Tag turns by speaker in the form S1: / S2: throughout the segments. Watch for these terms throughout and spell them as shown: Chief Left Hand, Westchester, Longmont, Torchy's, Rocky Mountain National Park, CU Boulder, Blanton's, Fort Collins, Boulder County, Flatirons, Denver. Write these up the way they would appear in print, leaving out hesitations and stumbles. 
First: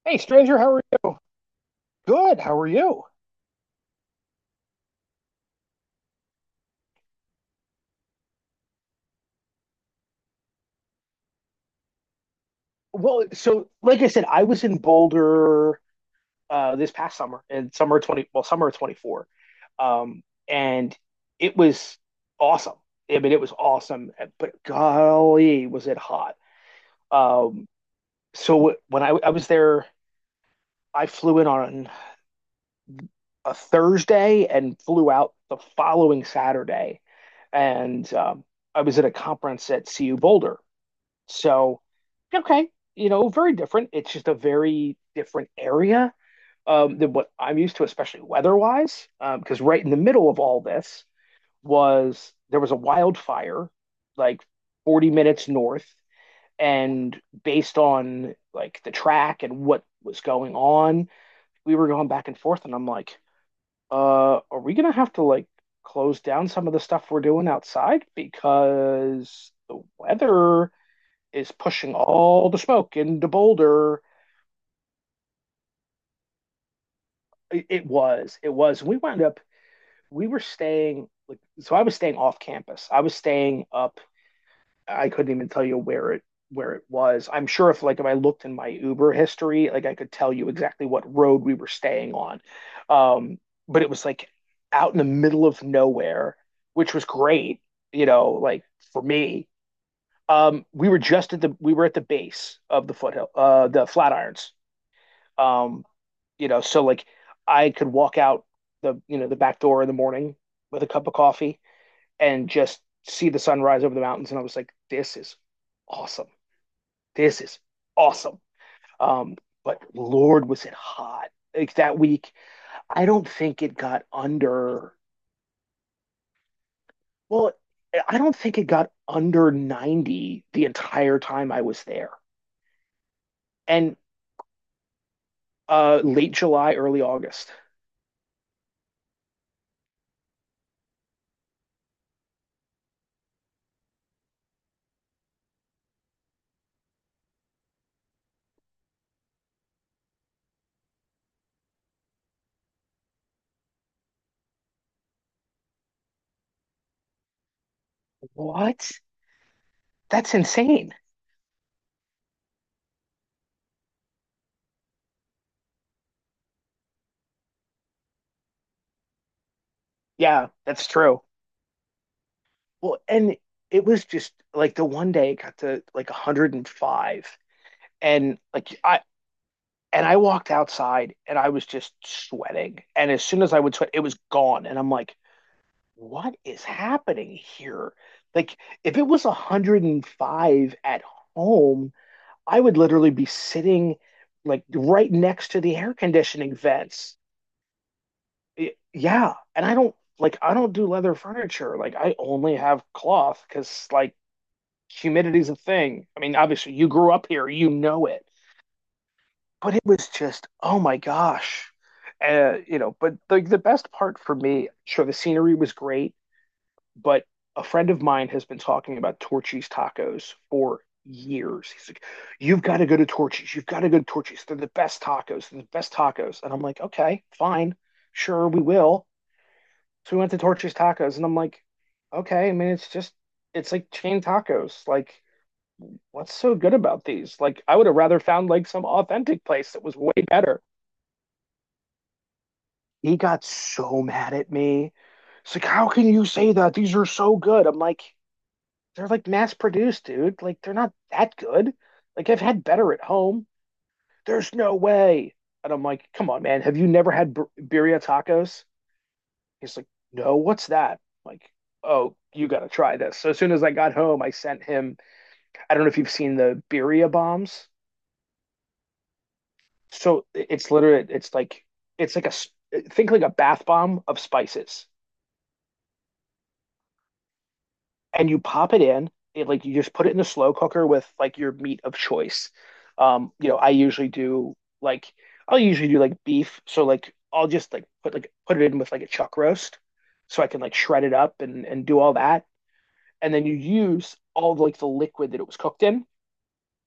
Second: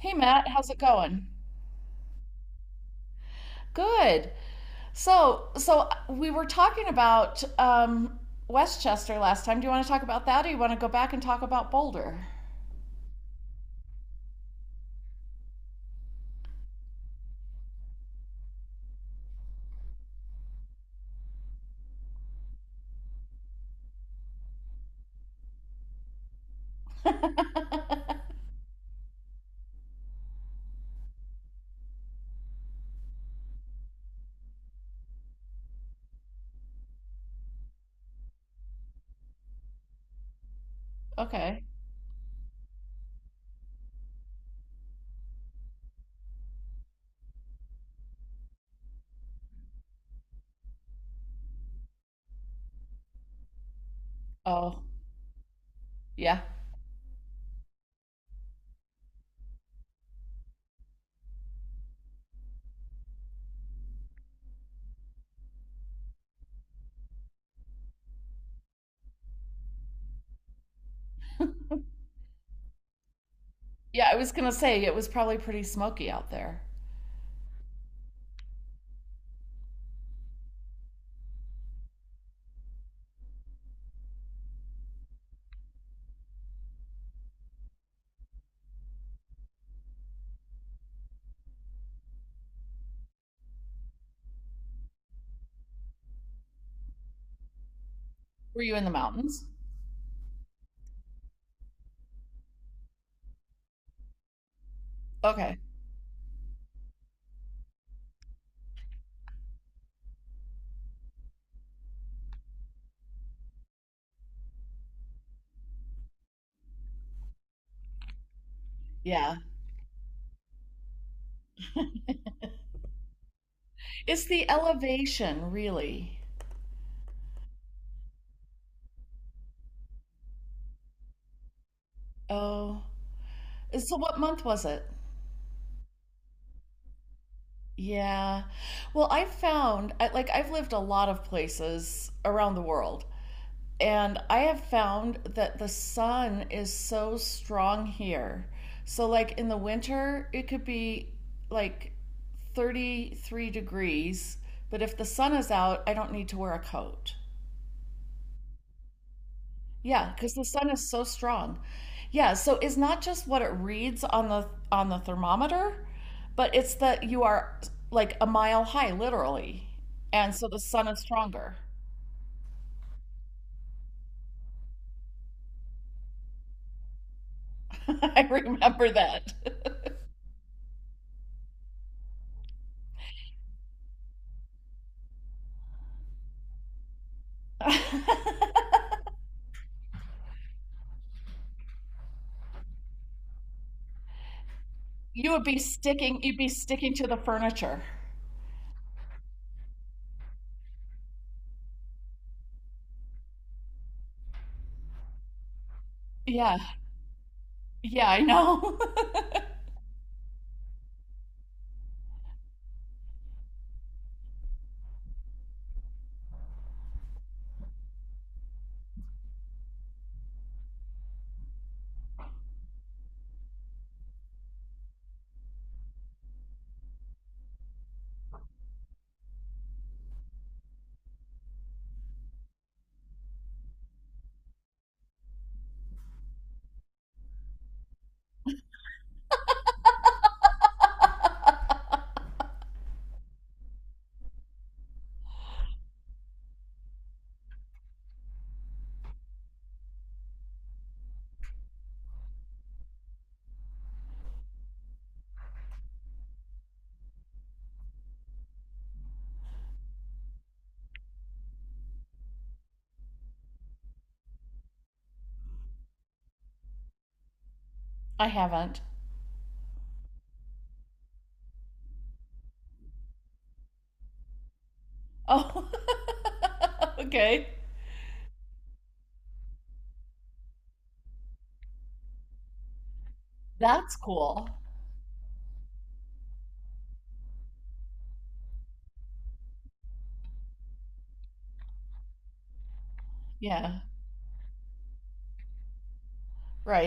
S1: Hey
S2: Hey,
S1: Matt,
S2: stranger,
S1: how's
S2: how
S1: it
S2: are you?
S1: going?
S2: Good. How are you?
S1: Good. So we were talking about Westchester last time. Do you want to talk about that, or you want to go back and talk about Boulder?
S2: Well, so like I said, I was in Boulder this past summer, and summer of twenty four, and it was awesome. I mean, it was awesome, but golly, was it hot! Um, so when I was there, I flew in on a Thursday and flew out the following Saturday, and I was at a conference at CU Boulder.
S1: Okay.
S2: So, okay, you know, very different. It's just a very different area than what I'm used to, especially weather-wise. Because right in the middle of all this was there was a wildfire, like
S1: Oh,
S2: 40 minutes north,
S1: yeah.
S2: and based on like the track and what was going on, we were going back and forth, and I'm like, are we gonna have to like close down some of the stuff we're doing outside because the weather is pushing all the smoke into Boulder.
S1: Yeah, I was gonna say it was probably pretty smoky out there.
S2: It was. We wound up, we were staying, like, so I was staying off campus. I was staying up. I couldn't even tell you where it was. I'm sure if like if I looked in my Uber history, like I could tell you exactly what road we were staying on. Um, but it was like out in the middle of nowhere, which was great, you know,
S1: Were
S2: like
S1: you in the
S2: for
S1: mountains?
S2: me. Um, we were at the base of the foothill, the Flatirons.
S1: Okay.
S2: Um, you know, so like I could walk out the you know the back door in the morning with a cup of coffee and just see the sunrise over the mountains, and I was like, this is awesome. This is awesome.
S1: Yeah.
S2: Um, but Lord, was it hot like that week? I don't think it got
S1: It's the
S2: under.
S1: elevation, really.
S2: Well, I don't think it got under 90 the entire time I was there.
S1: Oh. So
S2: And
S1: what month was it?
S2: late July, early August.
S1: Yeah. Well, I've found, I, like, I've lived a lot of places around the world, and I have found that the sun is so strong here. So, like in the winter, it could be like 33 degrees. But if the sun is out, I don't need to wear a coat.
S2: What?
S1: Yeah,
S2: That's
S1: because the sun is
S2: insane.
S1: so strong. Yeah, so it's not just what it reads on the thermometer, but it's that you are like a mile high, literally. And
S2: Yeah,
S1: so the
S2: that's
S1: sun is
S2: true.
S1: stronger.
S2: Well, and it was just like the one day it got to like 105,
S1: I
S2: and like
S1: remember
S2: I
S1: that.
S2: and I walked outside and I was just sweating. And as soon as I would sweat, it was gone. And I'm like, what is happening here? Like if it was 105 at home, I would literally be sitting like right
S1: You would
S2: next
S1: be
S2: to the air
S1: sticking you'd be
S2: conditioning
S1: sticking to the
S2: vents.
S1: furniture.
S2: Yeah, and I don't like I don't do leather furniture. Like I only have cloth because like humidity's a thing. I mean,
S1: Yeah.
S2: obviously, you grew up here, you know
S1: Yeah, I
S2: it.
S1: know.
S2: But it was just, oh my gosh, you know. But the best part for me, sure, the scenery was great, but a friend of mine has been talking about Torchy's tacos for years. He's like, "You've got to go to Torchy's. You've got to go to Torchy's. They're the best tacos. They're the best tacos." And I'm like, "Okay, fine, sure, we will." So we went to Torchy's tacos, and I'm like, "Okay, I mean, it's just." It's like chain tacos. Like what's so good about these? Like, I would have rather found like some authentic place that was way better. He got so mad at me. It's like, how can you say that? These are so good. I'm like, they're like mass produced, dude. Like, they're not that good. Like, I've had better at home. There's no way. And I'm like, come on, man. Have you never had birria tacos? He's like, no, what's that? I'm like, oh, you got to try this. So as soon as I got home, I sent him, I don't know if you've seen the birria bombs.
S1: I haven't.
S2: So it's literally it's like a think like a bath bomb of spices,
S1: Oh. Okay.
S2: and you pop it in. It like You just put it in the slow cooker with like your meat of choice. You know,
S1: That's cool.
S2: like I'll usually do like beef. So like I'll just like put it in with like a chuck roast, so I can like shred it up and do all that. And then you
S1: Yeah.
S2: use all like the liquid that it was cooked in.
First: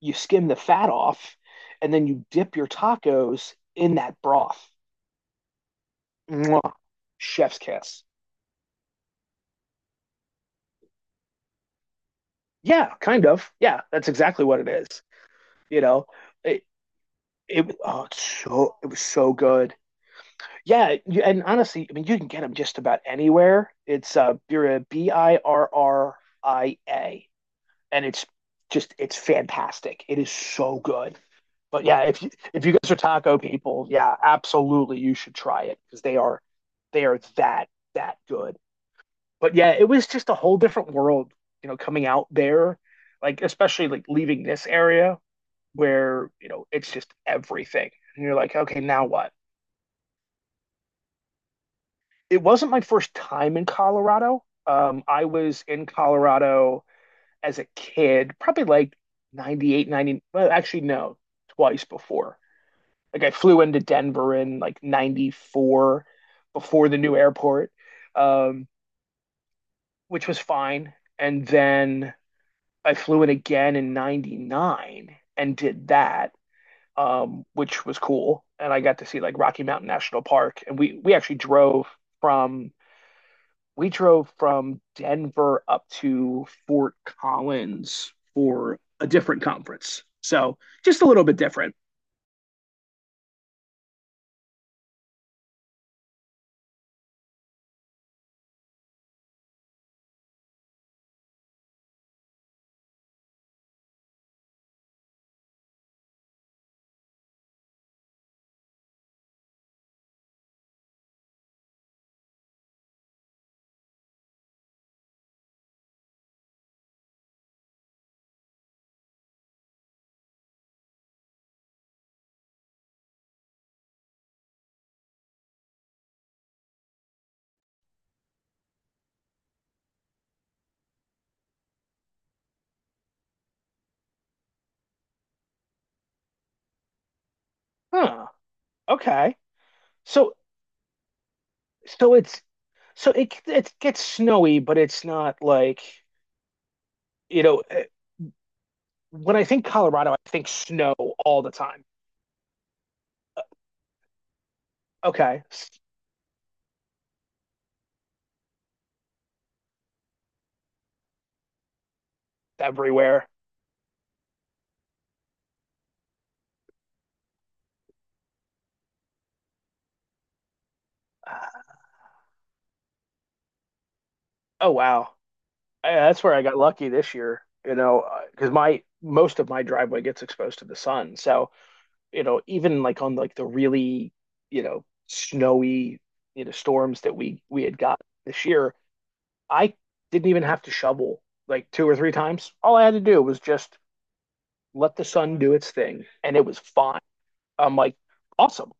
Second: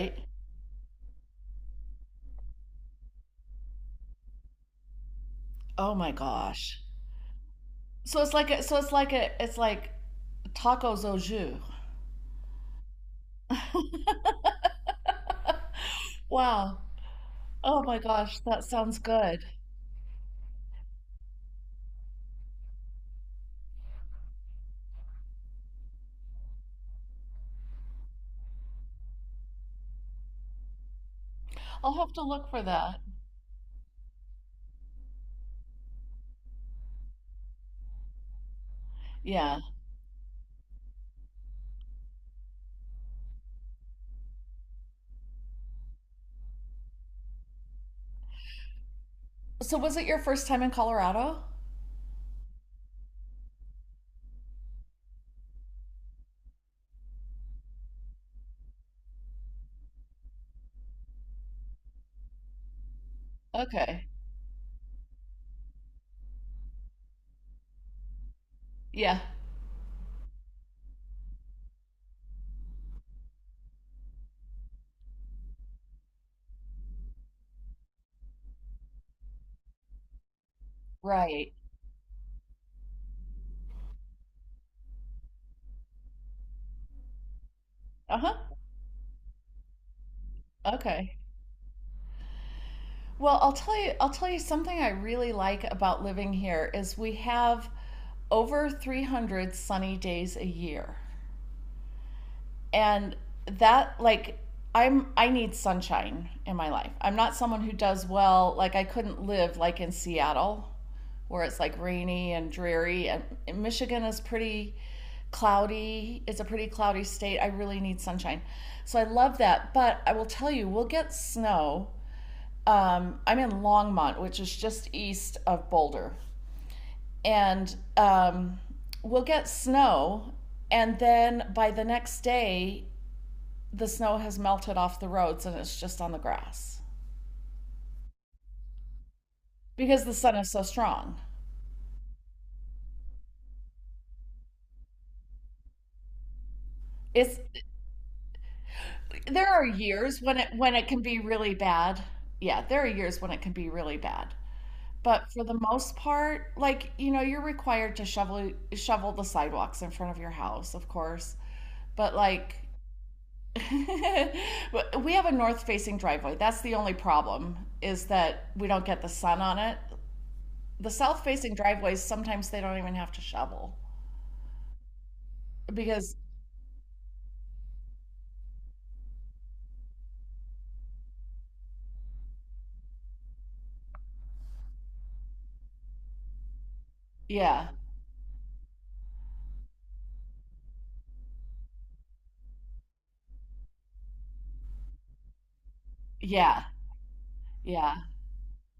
S2: You skim the fat off, and then you dip your tacos in that broth.
S1: Oh my
S2: Mwah.
S1: gosh.
S2: Chef's kiss.
S1: So it's like a, so it's like a it's like tacos au jus.
S2: Yeah, kind of. Yeah, that's exactly what it is. You know, it
S1: Wow.
S2: it
S1: Oh my
S2: oh,
S1: gosh, that
S2: it
S1: sounds
S2: was so
S1: good.
S2: good. Yeah, you, and honestly, I mean, you can get them just about anywhere. It's Birria, Birria, and it's fantastic. It is so good. But
S1: I'll
S2: yeah,
S1: have
S2: if
S1: to look for
S2: you guys are
S1: that.
S2: taco people, yeah, absolutely, you should try it because they are that good. But
S1: Yeah.
S2: yeah, it was just a whole different world, you know, coming out there, like especially like leaving this area where, you know, it's just everything. And you're like, okay, now what?
S1: So was it your first time in Colorado?
S2: It wasn't my first time in Colorado. I was in Colorado as a kid, probably like 98, 90. Well, actually, no, twice before. Like I flew into
S1: Okay.
S2: Denver in like 94 before the new airport, um,
S1: Yeah.
S2: which was fine. And then I flew it again in 99 and did that, which was cool. And I got to see like Rocky Mountain National Park. And we actually
S1: Right.
S2: drove from we drove from Denver up to Fort Collins
S1: Uh-huh.
S2: for a different conference. So just a
S1: Okay.
S2: little bit different.
S1: Well, I'll tell you something I really like about living here is we have over 300 sunny days a year. And that like I need sunshine in my life. I'm not someone who does well, like I couldn't live like in Seattle where it's like rainy and dreary, and Michigan is pretty cloudy. It's a pretty cloudy state. I really need sunshine. So I love that, but I will tell you we'll get snow, I'm in Longmont, which is just east of Boulder, and we'll get snow, and then by the next day, the snow has melted off the roads and it's just on the grass
S2: Huh. Okay.
S1: because the
S2: So
S1: sun is so strong.
S2: so it's so it it gets snowy, but it's not like,
S1: It's
S2: you know, eh, when I
S1: There are
S2: think Colorado, I
S1: years when it
S2: think
S1: when it
S2: snow
S1: can be
S2: all the
S1: really
S2: time.
S1: bad. Yeah, there are years when it can be really bad. But
S2: Okay.
S1: for the most part, like, you know, you're required to shovel the sidewalks in front of your house, of course. But like
S2: Everywhere.
S1: we have a north facing driveway. That's the only problem is that we don't get the sun on it. The south facing driveways, sometimes they don't even have to shovel
S2: Oh wow. Yeah,
S1: because,
S2: that's where I got lucky this year. You know, because my most of my driveway gets exposed to the sun, so you know, even like on like the really you know snowy you know storms that we
S1: yeah,
S2: had got this year, I didn't even have to shovel like two or three times. All I had to do was just let the sun do its thing, and it was
S1: yeah,
S2: fine. I'm
S1: yeah.
S2: like, awesome.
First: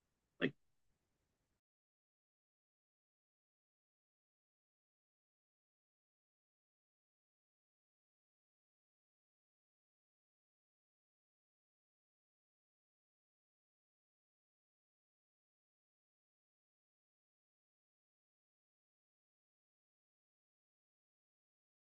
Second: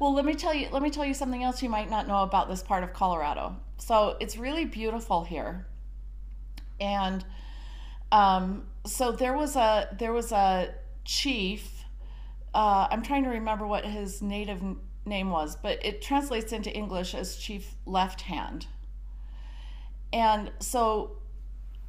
S1: Well, let me tell
S2: Like,
S1: you, let me tell you something else you might not know about this part of Colorado. So it's really beautiful here. And so there was a chief, I'm trying to remember what his native name was, but it translates into English as Chief Left Hand. And so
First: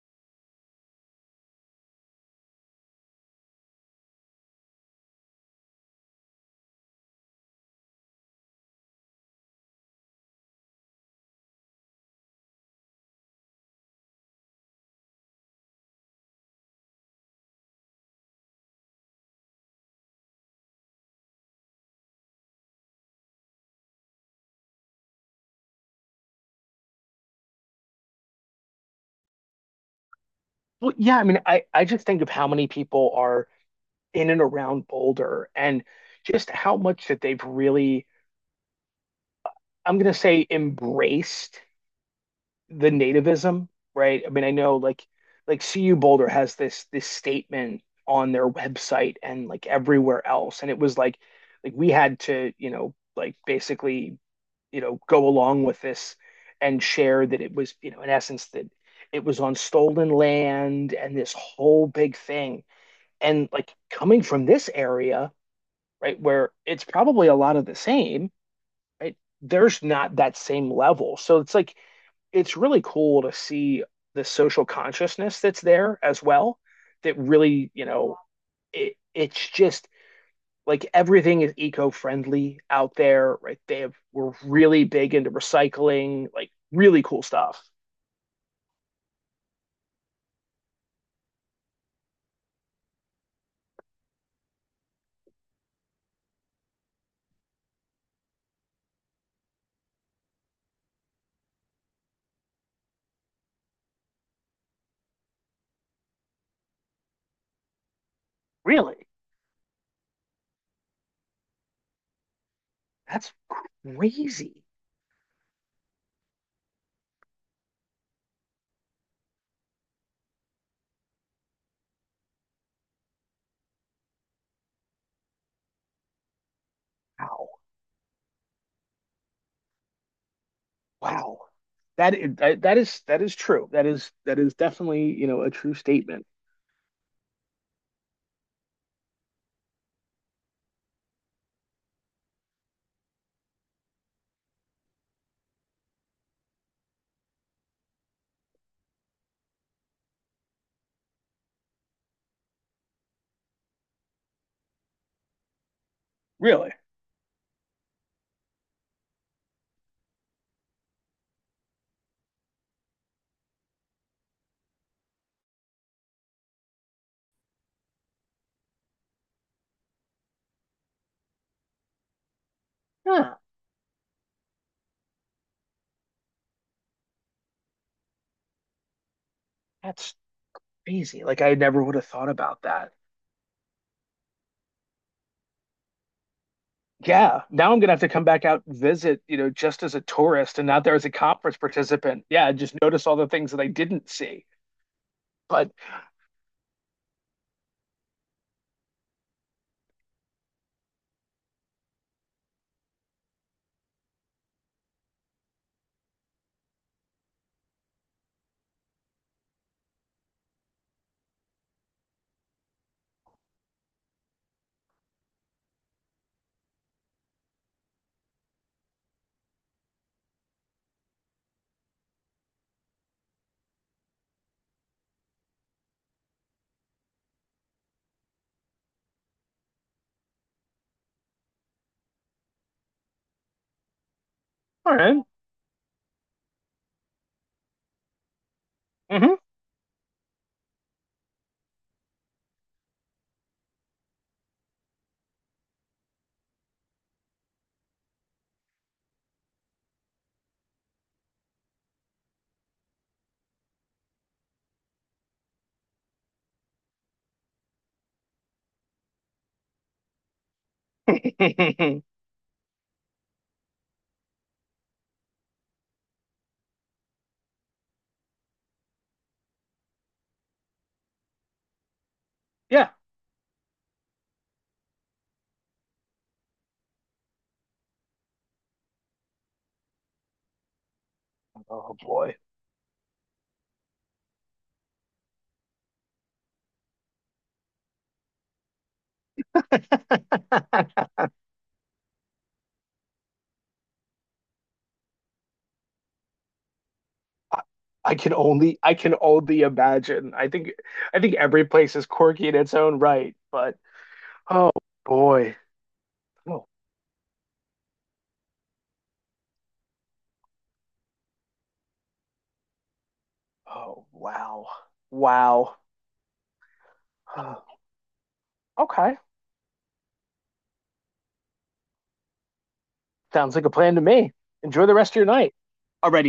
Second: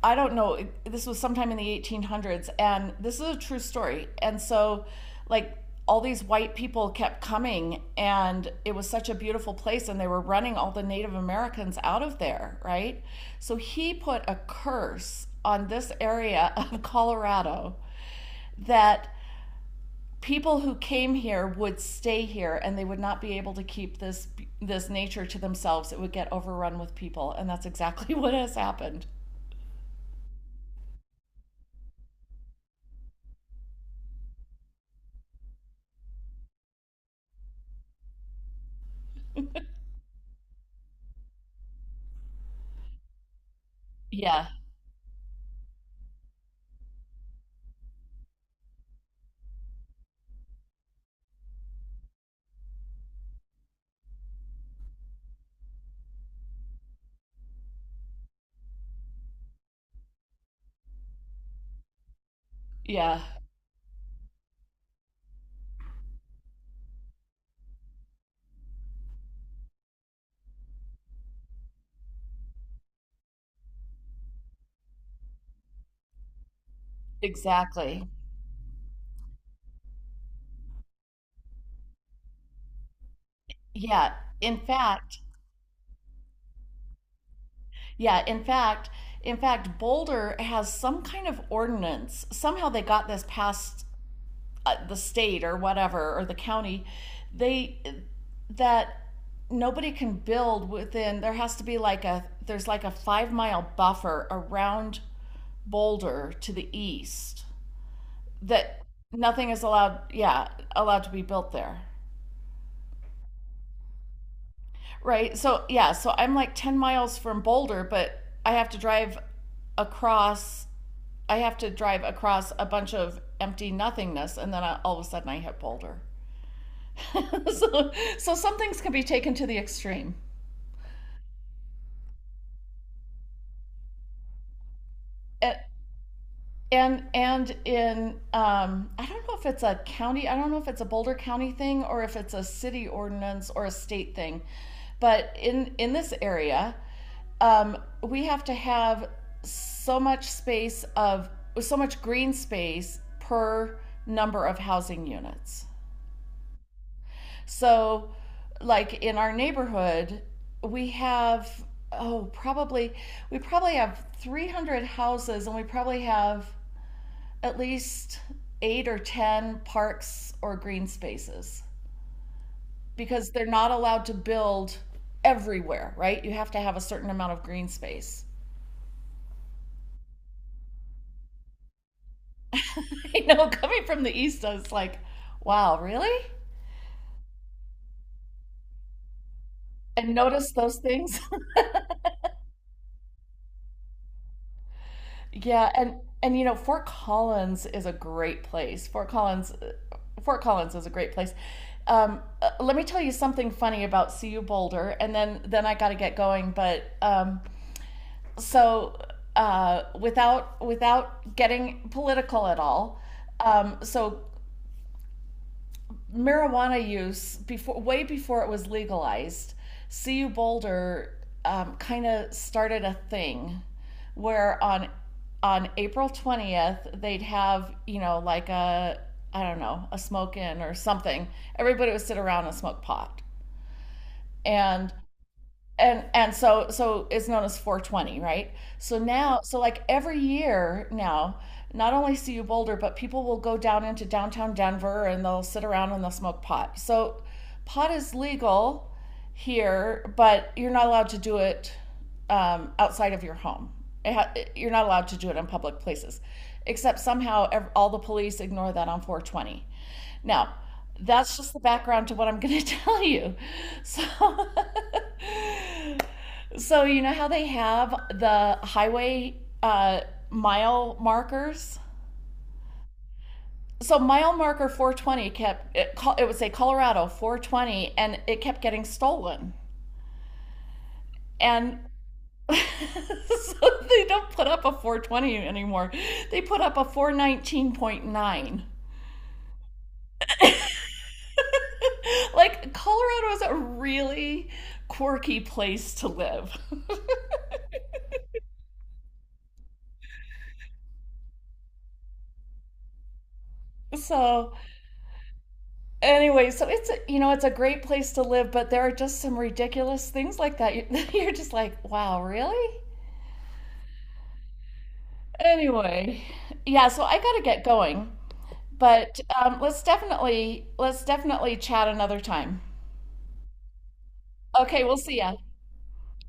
S1: I don't know, this was sometime in the 1800s, and this is a true story. And so, like, all these white people kept coming, and it was such a beautiful place, and they were running all the Native Americans out of there, right? So he put a curse on this area of Colorado that people who came here would stay here and they would not be able to keep this nature to themselves. It would get overrun with people, and that's exactly what has happened.
S2: well, yeah. I mean, I just think of how many people are in and around Boulder and just how much that they've really I'm gonna say embraced the nativism, right? I mean,
S1: Yeah,
S2: I know like CU Boulder has this statement on their website and like everywhere else, and it was like we had to, you know, like basically, you know, go along with this and share that it was, you know, in essence that it was on stolen land and this whole big thing.
S1: Yeah,
S2: And like coming from this area, right, where it's probably a lot of the same, right? There's not that same level. So it's really cool to see the social consciousness that's there as well. That really, you
S1: exactly.
S2: know, it's just like everything is eco-friendly out there, right? They have
S1: Yeah,
S2: we're
S1: in
S2: really big
S1: fact,
S2: into recycling, like really cool stuff.
S1: yeah, in fact, in fact, Boulder has some kind of ordinance. Somehow they got this past the state or whatever or the county. They that nobody can build within. There has to be like a there's like a 5 mile buffer around Boulder to the east that
S2: Really?
S1: nothing is allowed. Yeah, allowed to be built there.
S2: That's crazy.
S1: Right. So yeah, so I'm like 10 miles from Boulder, but I have to drive across a bunch of empty nothingness, and then I, all of a sudden I hit Boulder.
S2: Wow.
S1: So so some things can be taken to the extreme.
S2: Wow. That is true. That is definitely, you know, a
S1: And
S2: true statement.
S1: and in I don't know if it's a county, I don't know if it's a Boulder County thing or if it's a city ordinance or a state thing, but in this area, we have to have so much space of so much green space per number of housing units.
S2: Really?
S1: So, like in our neighborhood, we have oh probably we probably have 300 houses and we probably have at least eight or 10 parks or green spaces because
S2: Huh.
S1: they're not allowed to build everywhere, right? You have to have a certain amount of green space.
S2: That's crazy. Like I never would have thought about that.
S1: I know coming from the East, I was like, wow, really?
S2: Yeah. Now I'm gonna have to come back out and visit, you know, just as a
S1: And notice
S2: tourist and
S1: those
S2: not there as a
S1: things?
S2: conference participant. Yeah, just notice all the things that I didn't see.
S1: Yeah,
S2: But
S1: and you know, Fort Collins is a great place. Fort Collins is a great place. Let me tell you something funny about CU Boulder, and then I got to get going. But so, without getting political at all, so marijuana use before, way before it was legalized, CU Boulder kind of started a thing where on April 20th they'd have, you know, like a I don't know a smoke in or something. Everybody would sit around and smoke pot, and
S2: all right.
S1: and so it's known as 420, right? So
S2: Mm-hmm.
S1: now, so like every year now, not only see you Boulder, but people will go down into downtown Denver and they'll sit around and they'll smoke pot. So pot is legal here, but you're not allowed to do it outside of your home. You're not allowed to do it in public places, except somehow all the police ignore that on 420. Now that's just the background to what I'm going to tell you. So so you know how they have the highway uh, mile markers.
S2: Yeah.
S1: So mile marker 420 kept it, it would say Colorado 420, and it kept getting stolen. And
S2: Oh boy.
S1: so they don't put up a 420 anymore. They put up a 419.9.
S2: I
S1: Like Colorado is a really quirky place to live.
S2: I can only imagine. I think every place is quirky in its own right, but
S1: So
S2: oh boy.
S1: anyway,
S2: Oh,
S1: so it's you know it's a great place to live, but there are just some ridiculous things like that. You're just like, wow, really?
S2: oh wow. Wow.
S1: Anyway, yeah. So I got to get going,
S2: Okay.
S1: but let's definitely chat another time.
S2: Sounds like a plan to me.
S1: Okay,
S2: Enjoy the
S1: we'll
S2: rest
S1: see
S2: of your
S1: ya.
S2: night. Alrighty.